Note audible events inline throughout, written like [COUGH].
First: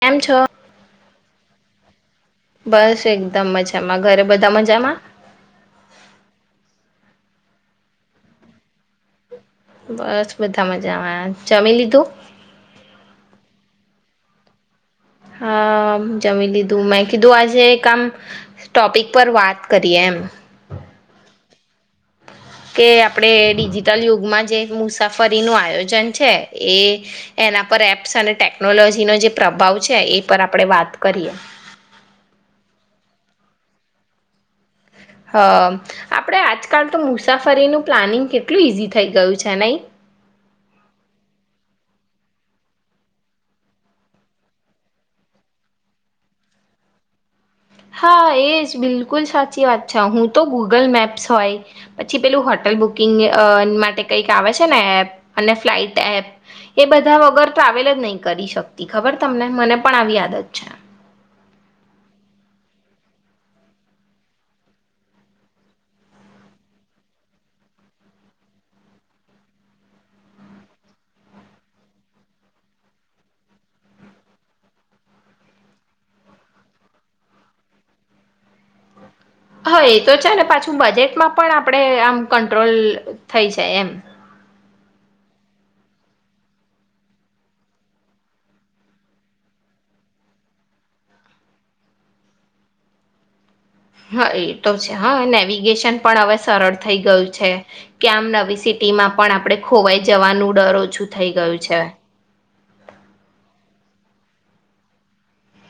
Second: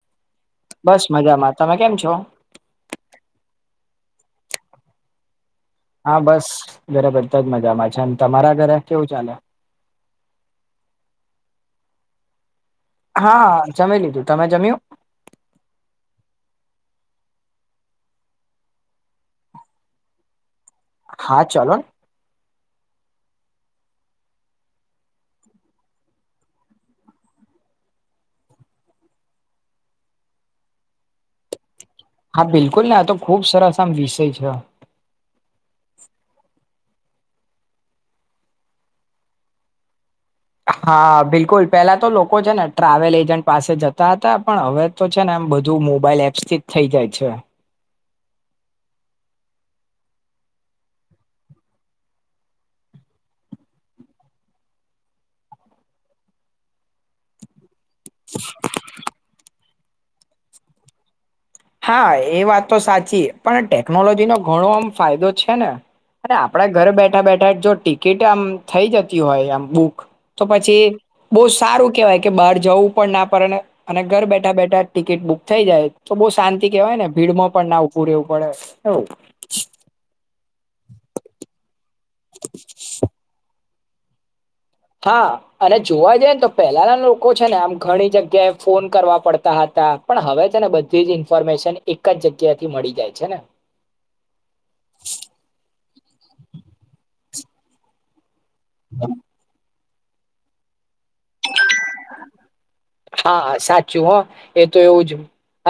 એમ છો બસ મજામાં. તમે કેમ છો? બસ એકદમ મજામાં ઘરે બધા મજામાં? હા બસ ઘરે બધા જ મજામાં છે. તમારા ઘરે કેવું ચાલે? બસ બધા મજામાં. જમી લીધું? હા જમી લીધું. તમે જમ્યું? હા જમી લીધું મેં કીધું આજે એક આમ ટોપિક પર વાત કરીએ એમ. હા ચલો. કે આપણે ડિજિટલ યુગમાં જે મુસાફરીનું આયોજન છે એ એના પર એપ્સ અને ટેકનોલોજીનો જે પ્રભાવ છે એ પર આપણેે વાત કરીએ હા બિલકુલ ને આ તો ખુબ સરસ આમ વિષય છે હ આપણે આજકાલ તો મુસાફરીનું પ્લાનિંગ કેટલું ઈઝી થઈ ગયું છે નઈ હા બિલકુલ પેલા તો લોકો છે ને ટ્રાવેલ એજન્ટ પાસે જતા હતા પણ હવે તો છે ને એમ બધું મોબાઈલ એપ્સથી જ થઇ જાય છે હા એજ બિલકુલ સાચી વાત છે હું તો ગૂગલ મેપ્સ હોય પછી પેલું હોટલ બુકિંગ અ માટે કઈક આવે છે ને એપ અને ફ્લાઇટ એપ એ બધા વગર ટ્રાવેલ નહી કરી શકતી ખબર તમને મને પણ આવી આદત છે હા એ વાત તો સાચી પણ ટેકનોલોજી નો ઘણો આમ ફાયદો છે ને અને આપડા ઘર બેઠા બેઠા જો ટિકિટ આમ થઇ જતી હોય આમ બુક તો પછી બહુ સારું કેહેવાય કે બહાર જવું પણ ના પડે અને ઘર બેઠા બેઠા ટિકિટ બુક થઈ જાય તો બહુ શાંતિ કેવાય ને ભીડમાં પણ ના ઉભું રહેેવું પડે એવું હા એ તો છે ને પાછું બજેટમાં પણ આપણેે આમ કંટ્રોલ થઈ છે તે એમ હા અને જોવા જઈએ ને તો પહેલાના લોકો છે ને આમ ઘણી જગ્યાએ ફોન કરવા પડતા હતા પણ હવે છેને બધી જ ઇન્ફોર્મેશન એક જ જગ્યાથી મળી જાય છે ને હા એ તો છે હા નેવિગેશન પણ હવે સરળ થઈ ગયું છે કે્યામ નવી સિટીમાં પણ આપણે ખોવાઈ જવાનું ડરો છું થઈ ગયું છે જુ હ એ તો એવું જ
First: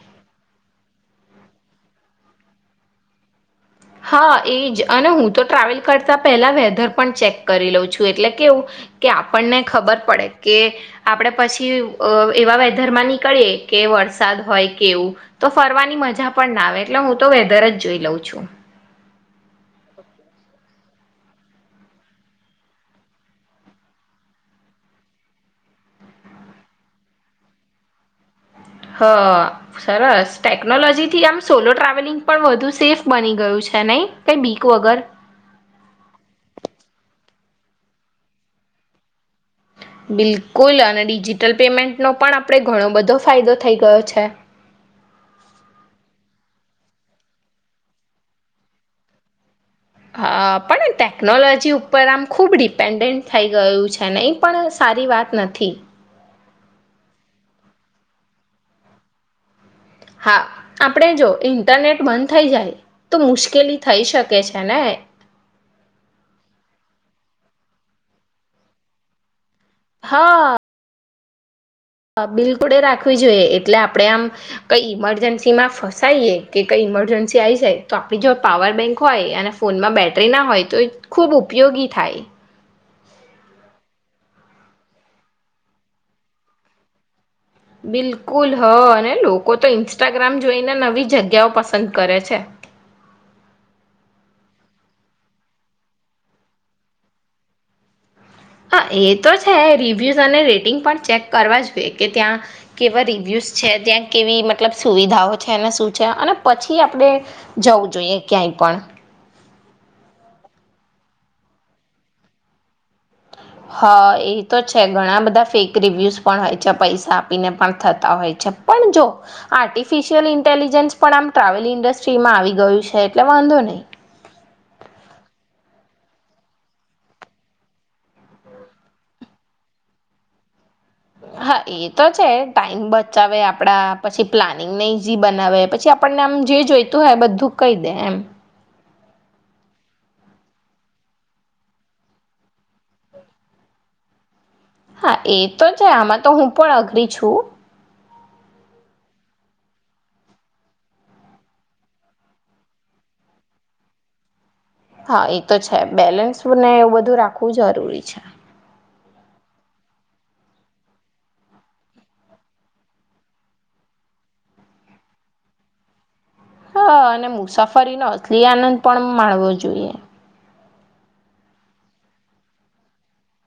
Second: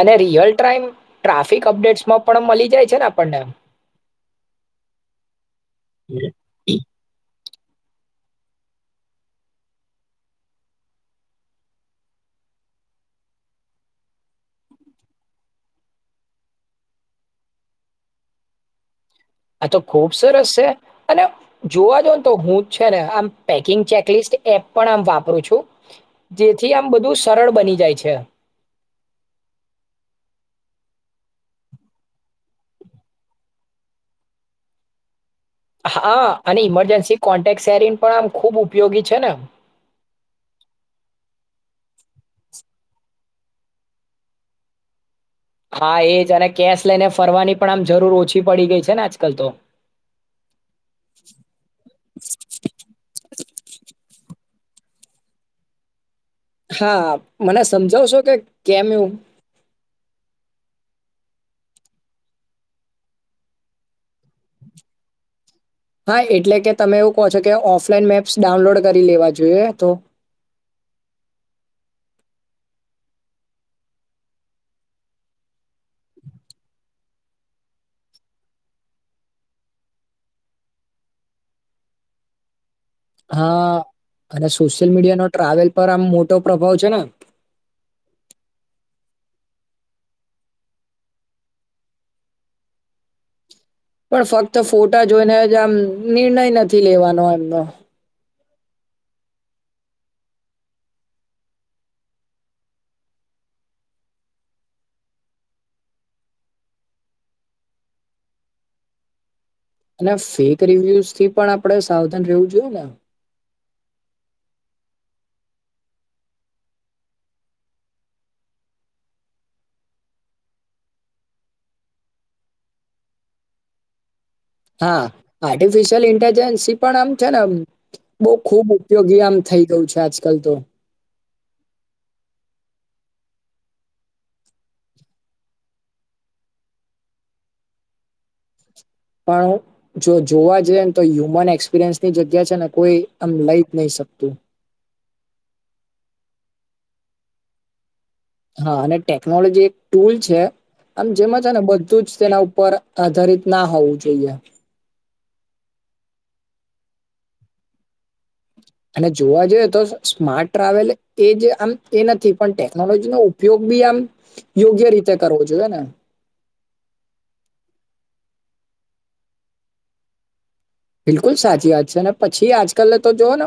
અને રિયલ ટાઈમ ટ્રાફિક અપડેટ્સમાં પણ મળી જાય છે ને આપણને હા એજ અને હું તો ટ્રાવેલ કરતા પહેલા વેદર પણ ચેક કરી લઉં છું એટલે કેવું કે આપણને ખબર પડે કે આપડ પછી એવા વેદરમાં નીકળીએ કે વરસાદ હોય કેવું તો ફરવાની મજા પણ ના આવે એટલે હું તો વેદર જ જોઈ લઉ છું આ તો ખુબ સરસ છે અને જોવા જ ને તો હું છે ને આમ પેકિંગ ચેકલિસ્ટ એપ પણ આમ વાપરું છું જેથી આમ બધું સરળ બની જાય છે હ સરસ ટેકનોલોજી થી આમ સોલો ટ્રાવેલિંગ પણ વધુ સેફ બની ગયું છે નહી કઈ બીક વગર હા અને ઈમરજન્સી કોન્ટેક સેરીિન પણ આમ ખુબ ઉપયોગી છે નેમ બિલકુલ અને ડિજિટલ પેમેન્ટનો પણ આપણે ઘણો બધો ફાયદો થઈ ગયો છે હા એજ અને કેશ લઈને ફરવાની પણ આમ જરૂર ઓછી પડી ગઈ છે ને આજકાલ તો હા પણ ટેકનોલોજી ઉપર આમ ખૂબ ડિપેન્ડન્ટ થઈ ગયું છે નહીં પણ સારી વાત નથી હા મને સમજાવશો કે કેમ એવું હા આપણે જો ઇન્ટરનેટ બંધ થઈ જાય તો મુશ્કેલી થઈ શકે છે ને હા એટલે કે તમે એવું કહો છો કે ઓફલાઈન મેપ્સ ડાઉનલોડ કરી લેવા જોઈએ તો હા હા બિલકુડે રાખવી જોઈએ એટલે આપણે આમ કઈ ઈમરજન્સીમાં ફસાઈએ કે કંઈ ઈમરજન્સી આવી જાય તો આપણી જો પાવર બેંક હોય અને ફોનમાં બેટરી ના હોય તો એ ખૂબ ઉપયોગી થાય હા અને સોશિયલ મીડિયા ન ટ્રાવેલ પર આમ મોટો પ્રભાવ છે ને બિલકુલ હ અને લોકો તો ઇન્સ્ટાગ્રામ જોઈને નવી જગ્યાઓ પસંદ કરે છે પણ ફક્ત ફોટા જોઈનેજ આમ નિર્ણય નથી લેવાનો એમનો હા એ તો છે રિવ્યૂઝ અને રેટિંગ પણ ચેક કરવા જોઈએ કે ત્યાં કેવા રિવ્યૂઝ છે ત્યાં કેવી મતલબ સુવિધાઓ છે અને શું છે અને પછી આપણે જવું જોઈએ ક્યાંય પણ અને ફેક રિવ્યુઝ થી પણ આપણે સાવધાન રહેવું જોઈએ ને હા એ તો છે ઘણા બધા ફેક રિવ્યુઝ પણ હોય છે પૈસા આપીને પણ થતા હોય છે પણ જો આર્ટિફિશિયલ ઇન્ટેલિજન્સ પણ આમ ટ્રાવેલ ઇન્ડસ્ટ્રીમાં આવી ગયું છે એટલે વાંધો નહી હા આર્ટિફિશિયલ ઇન્ટેલિજન્સ પણ આમ છે ને બહુ ખુબ ઉપયોગી આમ થઈ ગયું છે આજકાલ તો હા એ તો છે ટાઈમ બચાવે આપડા પછી પ્લાનિંગને ઈઝી બનાવે પછી આપણને આમ જે જોઈતું હોય બધું કહી દે એમ પણ જો જોવા જઈએ ને તો હ્યુમન એક્સપિરિયન્સની જગ્યા છે ને કોઈ એમ લઈ જ નહી શકતું હા એ તો છે આમાં તો હું પણ અઘરી છું હા અને ટેકનોલોજી એક ટુલ છે આમ જેમાં છે ને બધું જ તેના ઉપર આધારિત ના હોવું જોઈએ. હા એ તો છે બેલેન્સ ને એવું બધું રાખવું જરૂરી છે. અને જોવા જોઈએ તો સ્માર્ટ ટ્રાવેલ એજ આમ એ નથી પણ ટેકનોલોજી નો ઉપયોગ બી આમ યોગ્ય રીતે કરવો જોઈએ ને. હ અને મુસાફરીનો અટલી આનંદ પણ માણવો જોઈએ. બિલકુલ સાચી વાત છે અને પછી આજકાલ તો જોવ ને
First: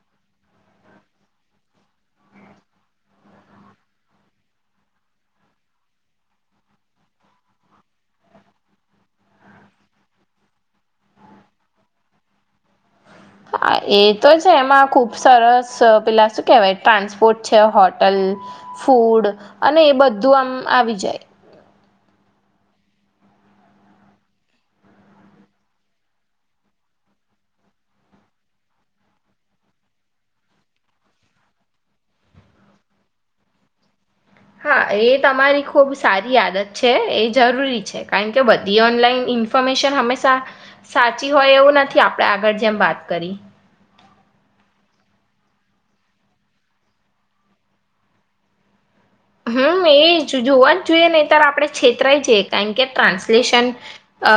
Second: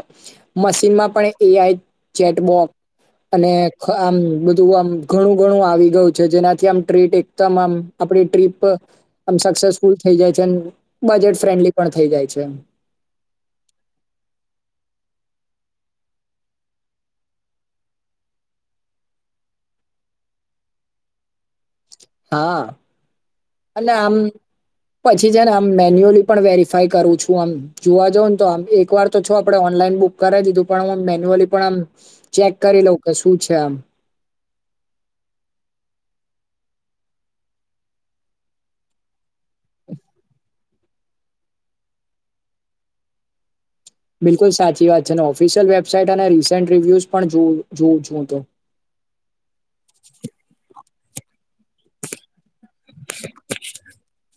મશીનમાં પણ એ આઈ ચેટબોક્સ અને આમ બધું આમ ઘણું ગણું આવી ગયું છે જેનાથી આમ ટ્રીટ એકદમ આમ આપડી ટ્રીપ આમ સક્સેસફુલ થઈ જાય છે બજેટ ફ્રેન્ડલી પણ થઇ જાય છે. છે. હા એ તો છે એમાં ખુબ સરસ પેલા શું કેહેવાય ટ્રાન્સપોર્ટ છે હોટલ ફૂડ અને એ બધું આમ આવી જાય. હા અને આમ પછી છે ને આમ મેન્યુઅલી પણ વેરીિફાય કરું છું આમ જોવા જઉ ને તો આમ એક વાર તો છો આપડે ઓનલાઈન બુક કરે દીધું પણમ મેન્યુઅલી પણ આમ ચેક કરી લઉ કે શું છે આમ. હા એ તમારી ખૂબ સારી આદત છે એ જરૂરી છે કારણ કે બધી ઓનલાઈન ઈન્ફોર્મેશન હંમેશા સાચી હોય એવું નથી આપણે આગળ જેમ વાત કરી. બિલકુલ સાચી વાત છે ને ઓફિશિયલ વેબસાાઈટ અને રિસેન્ટ રિવ્યુઝ પણ જો જો જો તો. હમ એજ જોવા જ જોઈએ નેત્યારે આપડે. ક્ષેત્ર જે કારણ કે ટ્રાન્સલેશન અ.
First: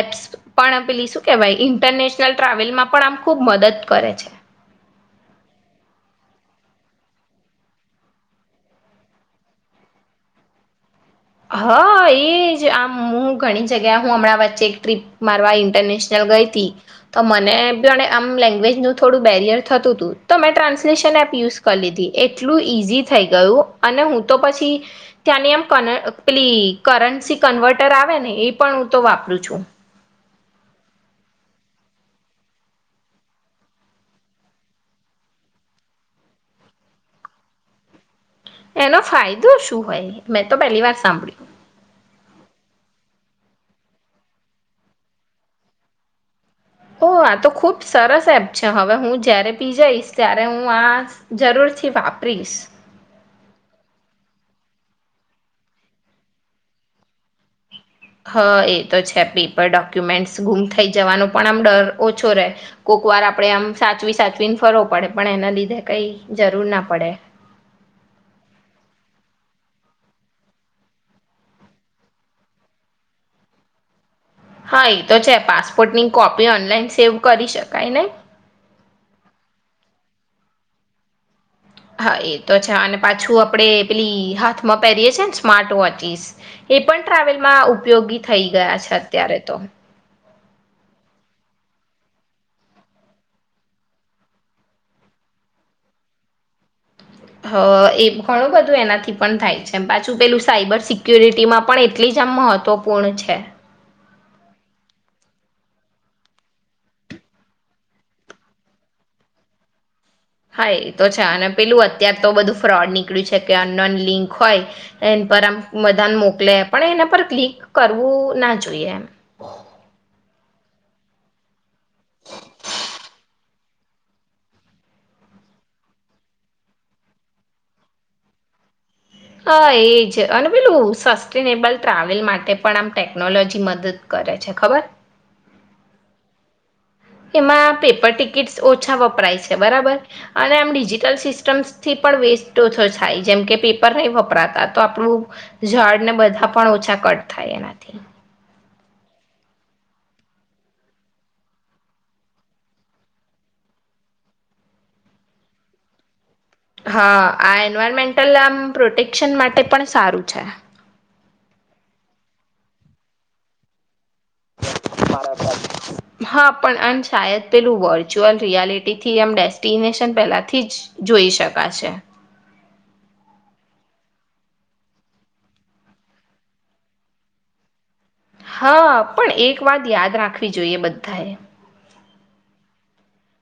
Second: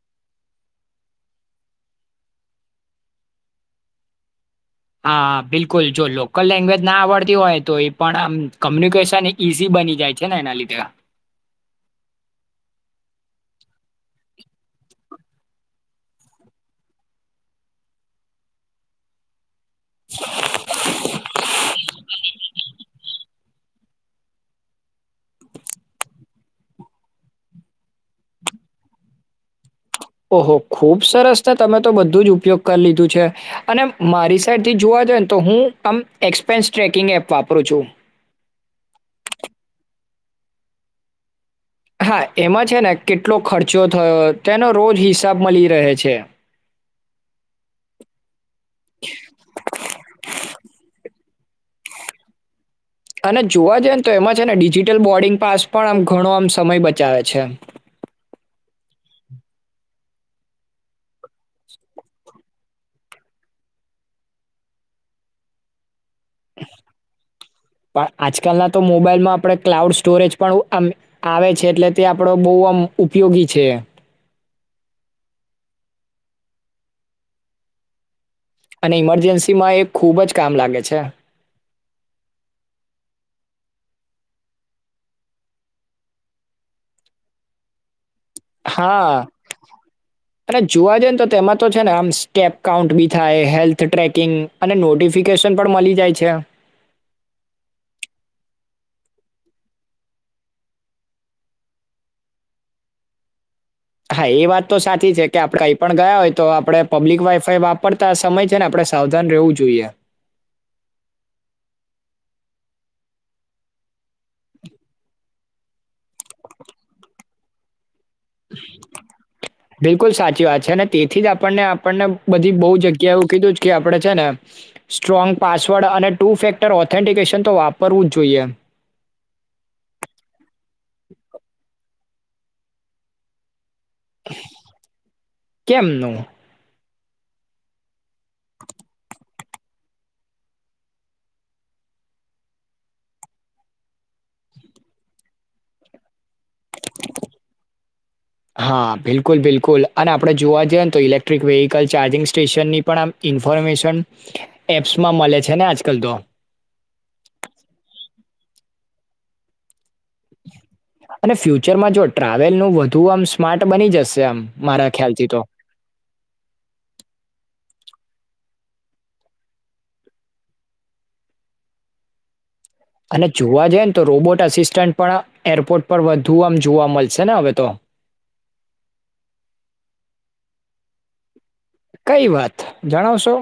એપ્સ પણ પેલી શું કેહેવાય ઇન્ટરનેશનલ ટ્રાવેલમાં પણ આમ ખુબ મદદ કરે છે. હા બિલકુલ જો લોકલ લેંગ્વેજ ના આવડતી હોય તો એ પણ આમ કોમ્યુનિકેશન ઈઝી બની જાય છે ને એના લીધે. હા એજ આમ હું ઘણી જગ્યા હું હમણાં વચ્ચે એક ટ્રીપ મારવા ઇન્ટરનેશનલ ગઈ હતી તો મને પણ આમ લેંગ્વેજ નું થોડું બેરિયર. થતું હતું તો મેં ટ્રાન્સલેશન એપ યુઝ કરી લીધી એટલું ઈઝી. થઈ ગયું અને હું તો પછી ત્યાંની એમ ક. પેલી કરંસી કન્વર્ટર આવે ને એ પણ હું તો વાપરું છું. ઓહો ખુબ સરસ ને તમે તો બધું જ ઉપયોગ કરી લીધું છે અને મારી સાઈડથી જોવા જઈએ ને તો હું આમ એક્સપેન્સ ટ્રેકિંગ એપ વાપરું છું. એનો ફાયદો શું હોય મેં તો પહેલી વાર સાંભળ્યું. હા એમાં છે ને કેટલો ખર્ચો થયો તેનો રોજ હિસાબ મળી રહે છે. ઓ આ તો ખુબ સરસ એપ છે હવે હું જયારે પી જઈશ ત્યારે હું આ. જરૂરથી વાપરીશ. અને જોવા જઈ ને તો એમાં છે ને ડિજિટલ બોર્ડિંગ પાસ પણ આમ ઘણો આમ સમય બચાવે છે. હા એ તો છે પેપર ડોક્યુમેન્ટસ ગુમ થઈ જવાનું. પણ આમ ડર ઓછો રહેે. કોઈકવાર આપણે આમ સાચવી સાચવીને ફરવો પડે પણ એના લીધે કંઈ. જરૂર ના પડે પણ આજકાલ ના તો મોબાઈલમાં આપણેે. ક્લાઉડ સ્ટોરેજ પણ આવે છે એટલે તે આપડો બહુમ ઉપયોગી છે. હા એ તો છે પાસપોર્ટની કોપી ઓનલાઈન સેવ કરી શકાય નને. અને ઈમરજન્સી માં એ ખૂબ જ કામ લાગે છે. હા એ તો છે અને પાછું આપણેે પેલી હાથમાં પહેરીએ છે ને સ્માર્ટ વોચિસ એ પણ ટ્રાવેલમાં ઉપયોગી. થઈ ગયા છે હા અત્યારે તો અને જોવા જઈને તો તેમાં. તો છે ને આમ સ્ટેપ કાઉન્ટ બી થાય હેલ્થ ટ્રેકિંગ અને નોટિફિકેશન પણ મળી જાય છે. હ એ ઘણું બધું એનાથી પણ થાય છે પાછું પેલું સાઈબર સિકુરિટીમાં પણ એટલી જ આમ મહત્વપૂર્ણ છે. હા એ વાત તો સાચી છે કે આપણે અહીં પણ ગયા હોય તો આપડણે પબ્લિક વાઈફાઈ વાપરતા સમય છે ને આપડણે સાવધાન રહેવું જોઈએ. હા એ તો છે અને પેલું અત્યાર તો બધું ફ્રોડ નીકળ્યું છે કે અનન લિંક હોય એ પર આમ બધાાન મોકલે પણ એના પર ક્લિક કરો. બિલકુલ સાચી વાત છે ને તેથી જ આપણને આપણને બધી બોજ જગ્યા એવું કીધું કે આપણે છે ને સ્ટ્રોંગ પાસવર્ડ અને ટુ ફેક્ટર ઓથેન્ટિકેશન તો વાપરવું જ જોઈએ. હા એજ અને પેલું સસ્ટેનેબલ ટ્રાવેલ માટે પણ આમ ટેકનોલોજી મદદ કરે છે ખબર. કેમ નું. એમાં પેપર ટિકિટ્સ ઓછા વપરાય છે બરાબર અને આમ ડિજિટલ સિસ્ટમ્સ થી પણ વેસ્ટ ઓછો થાય જેમ કે પેપર નહીં વપરાતા તો આપણું ઝાડ ને બધા પણ ઓછા કટ થાય એનાથી. કુલ અને આપણે જોવા જઈએ ને તો ઇલેક્ટ્રિક વેહકલ ચાર્જિંગ સ્ટેશનની પણ આમ ઇન્ફોર્મેશન એપ્સમાં મળે છે ને આજકાલ તો. હા આ એન્વાયરમેન્ટલ આમ પ્રોટેક્શન માટે પણ સારું છે. અને ફ્યુચરમાં જો ટ્રાવેલનું વધુ આમ સ્માર્ટ બની જશે આમ મારા ખ્યાલથી તો. હા પણ અન શાયદ પેલું [UNINTELLIGIBLE] વર્ચ્યુઅલ રિયાલિટીથી એમ ડેસ્ટિનેશન પહેલાથી જ જોઈ શકાશે. અને જોવા જઈ ને તો રોબોટ અસિસ્ટન્ટ પણ એરપોર્ટ પર વધુ આમ જોવા મળશે ને હવે તો. હા પણ એક વાત યાદ રાખવી જોઈએ બધાએ. કઈ વાત જણાવશો.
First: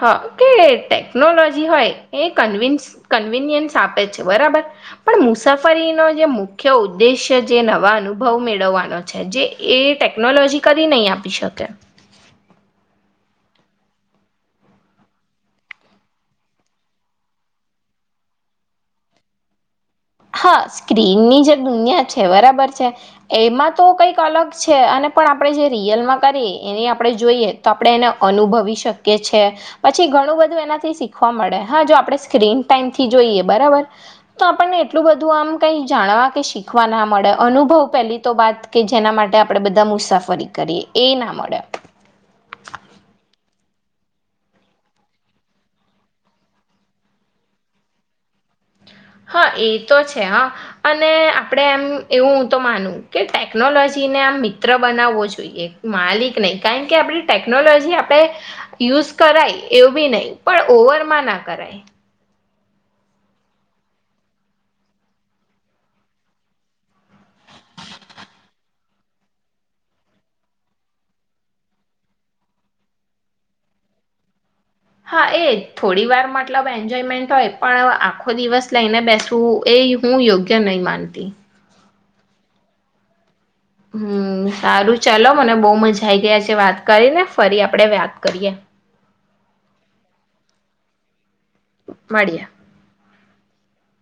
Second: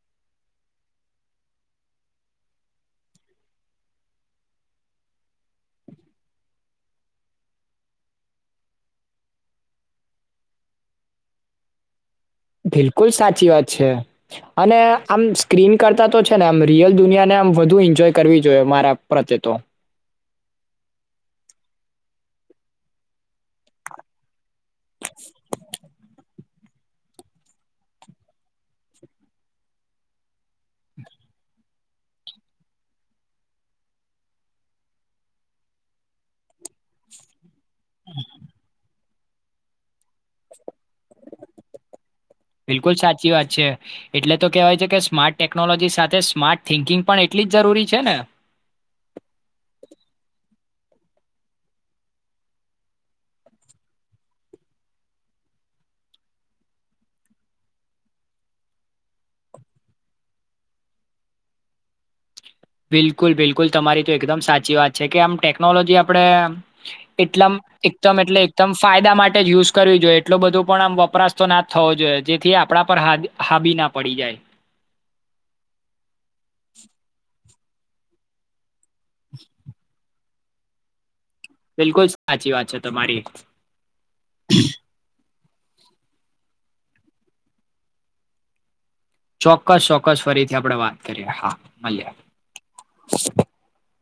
હા કે ટેકનોલોજી હોય એ કન્વિન્સ કન્વિન્સ્યન્સ આપે છે બરાબર પણ મુસાફરીનો જે મુખ્ય ઉદ્દેશ્ય જે નવા અનુભવ મેળવવાનો છે જે એ ટેકનોલોજી કદી નહી આપી શકે. બિલકુલ સાચી વાત છે અને આમ સ્ક્રીન કરતા તો છે ને આમ રિયલ દુનિયાને આમ વધુ એન્જોય કરવી જોઈએ મારા પ્રત્યે તો. હા સ્ક્રીનની જે દુનિયા છે બરાબર છે એમાં તો કંઈક અલગ છે અને પણ આપણે જે રિયલમાં કરીએ એની આપણે જોઈએ તો આપણે એને અનુભવી શકીએ છી પછી ઘણું બધું એનાથી શીખવા મળે હા જો આપણે સ્ક્રીન ટાઈમથી જોઈએ બરાબર તો આપણને એટલું બધું આમ કઈ જાણવા કે શીખવા ના મળે. અનુભવ પેલી તો વાત કે જેના માટે આપણે બધા મુસાફરી કરીએ. એ ના મળે બિલકુલ સાચી વાત છે. એટલે તો કેહેવાય છે કે સ્માર્ટ ટેકનોલોજી સાથે સ્માર્ટ થિંકિંગ પણ એટલી જ જરૂરી છે ને. હા એ તો છે હા અને આપણે એમ એવું તો માનું કે ટેકનોલોજીને આમ મિત્ર બનાવવો જોઈએ માલિક નહી કારણ કે આપડી ટેકનોલોજી આપણે યુઝ કરાય એવું બી નહી પણ ઓવરમાં ના કરાય. બિલકુલ બિલકુલ તમારી તો એકદમ સાચી વાત છે કે આમ ટેકનોલોજી આપડે એકદમ એટલે એકદમ ફાયદા માટે જ યુઝ કરવી જોઈએ એટલો બધું પણ આમ વપરાશ તો ના જ થવો જોઈએ જેથી આપણા પરા હાબ હાબી ના પડી જાય. હા એજ થોડી વાર મતલબ એન્જોયમેન્ટ હોય પણ આખો દિવસ લઈને બેસવું એ હું યોગ્ય કે નહી માનતી. બિલકુલ સાચી વાત છે તમારી. હમ્મ સારું ચાલો મને બો મજા આવી ગઈ આજે વાત કરીને ફરી આપડે વાત કરીએ. ચોક્કસ ચોક્કસ ફરીથી આપડે વાત કરીએ હા. મળીએ. [INAUDIBLE]